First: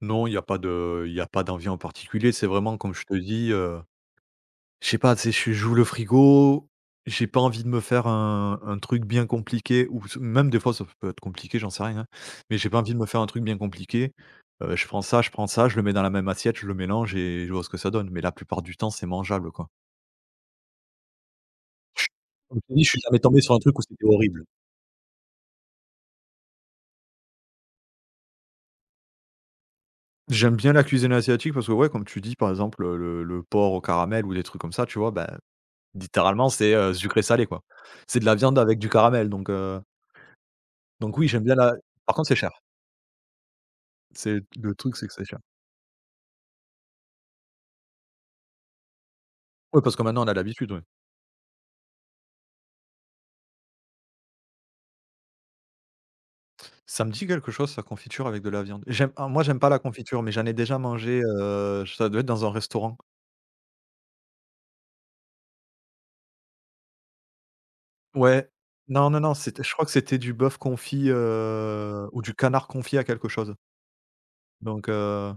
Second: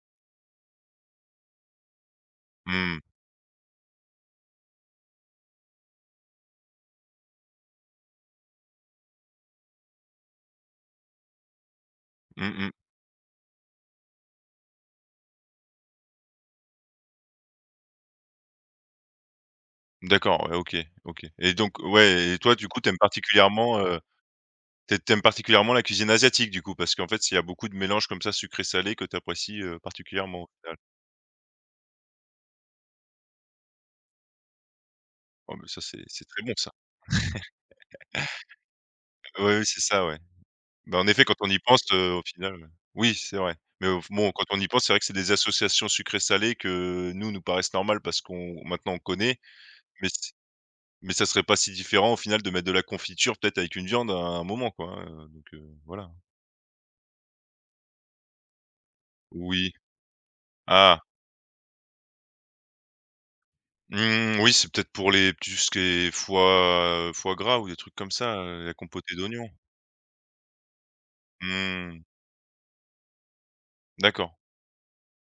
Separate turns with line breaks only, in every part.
Non, il y pas de il y a pas d'envie en particulier. C'est vraiment comme
Mmh.
je te dis, heu, je sais pas. Tu sais, j'ai j'ouvre le frigo, j'ai pas envie de me faire un un truc bien compliqué ou s même des fois, ça f peut être compliqué, j'en sais rien, hein.
Mmh
Mais j'ai
mh.
pas envie de me faire un truc bien compliqué. Heu, je prends ça je prends ça, je le mets dans la même assiette, je le mélange et je vois ce que ça donne. Mais la plupart du temps, c'est mangeable, quoi.
D'accord, ouais, OK, OK et donc
Ch
ouais et toi,
comme je
du
t'ai
coup,
dit,
tu
je
aimes
suis jamais tombé sur un truc
particulièrement,
où
heu,
c'était horrible.
t tu aimes particulièrement la cuisine asiatique, du coup? Parce qu'en fait, s il y a beaucoup de mélanges comme ça, sucré-salé, que tu apprécies, heu, particulièrement, au
J'aime bien
final?
la cuisine asiatique parce que, ouais, comme tu dis, par exemple, heu, le le le porc au caramel ou des trucs comme ça, tu vois? Ben,
Ah beh ça, c'est c'est très
littéralement,
bon, ça.
c'est, heu, sucré salé, quoi. C'est de la viande avec du caramel, donc
Oui, c'est
heu
ça, ouais. Bah, en
donc
effet,
oui,
quand
j'aime
on
bien
y
la
pense, heu,
par
au
contre, c'est
final,
cher.
heu, oui c'est vrai. Mais au f bon,
C'est
quand
d
on y
le
pense, c'est
truc,
vrai que
c'est
c'est
que c'est
des
cher.
associations sucrées-salées que nous, nous paraissent normales parce qu'on maintenant, on connaît.
Ouais, parce que
Mais
maintenant, on a
s
l'habitude, oui.
mais ça serait pas si différent, au final, de mettre de la confiture, peut-être, avec une viande, à un moment, quoi, hein. Heu, donc heu, voilà.
Ça me dis quelque chose, ça, confiture avec de la viande. J'aime alors, moi, j'aime pas
Oui,
la confiture, mais j'en ai déjà
ah!
mangé. Heu, j ça doit être dans un restaurant.
Mmh oui, c'est peut-être pour les tout ce qui est foie foie gras ou des trucs comme ça,
Ouais,
heu, la
non
compotée
non non,
d'oignons.
c'était je crois que c'était du bœuf confit,
Mmh.
heu, ou du canard confit à quelque chose
D'accord.
donc heu,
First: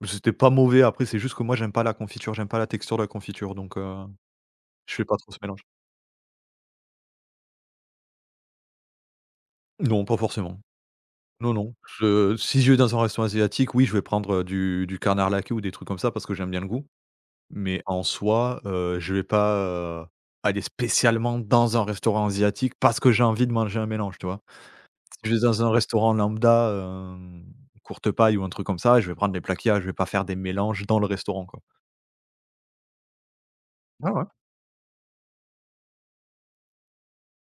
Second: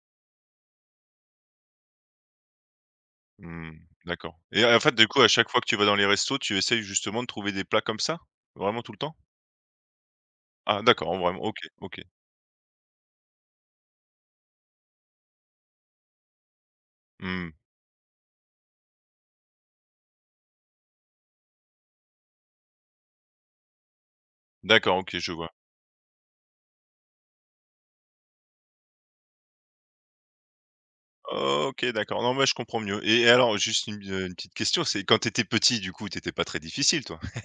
beh c'était pas mauvais. Après, c'est juste que moi, j'aime pas la confiture, j'aime pas la texture de la confiture,
Mmh
donc
mh,
heu,
d'accord et, en fait,
je fais
du
pas
coup, à
trop ce
chaque fois
mélange.
que tu vas dans les restos, tu essaies justement de trouver des plats comme ça? Vraiment tout le temps?
Non, pas forcément.
Ah d'accord, en vraiment
Non,
OK,
non.
OK.
Je si je vais dans un restaurant asiatique, oui, je vais prendre, heu, du du canard laqué ou des trucs comme ça parce que j'aime bien le goût.
Mmh mh.
Mais, en soi, heu, je vais pas, heu, aller spécialement dans un restaurant asiatique parce que j'ai envie de manger un mélange, tu vois?
D'accord, OK, je
Je vais
vois.
dans un restaurant lambda, hem, Courtepaille ou un truc comme ça, et je vais prendre les plats qu'il y a. Je vais pas faire des mélanges dans le restaurant, quoi.
OK, d'accord. Non, mais je comprends mieux et alors, juste une
Ouais,
bi
ouais.
heu, une petite question. C'est quand tu étais petit, du coup, tu étais pas très difficile, toi?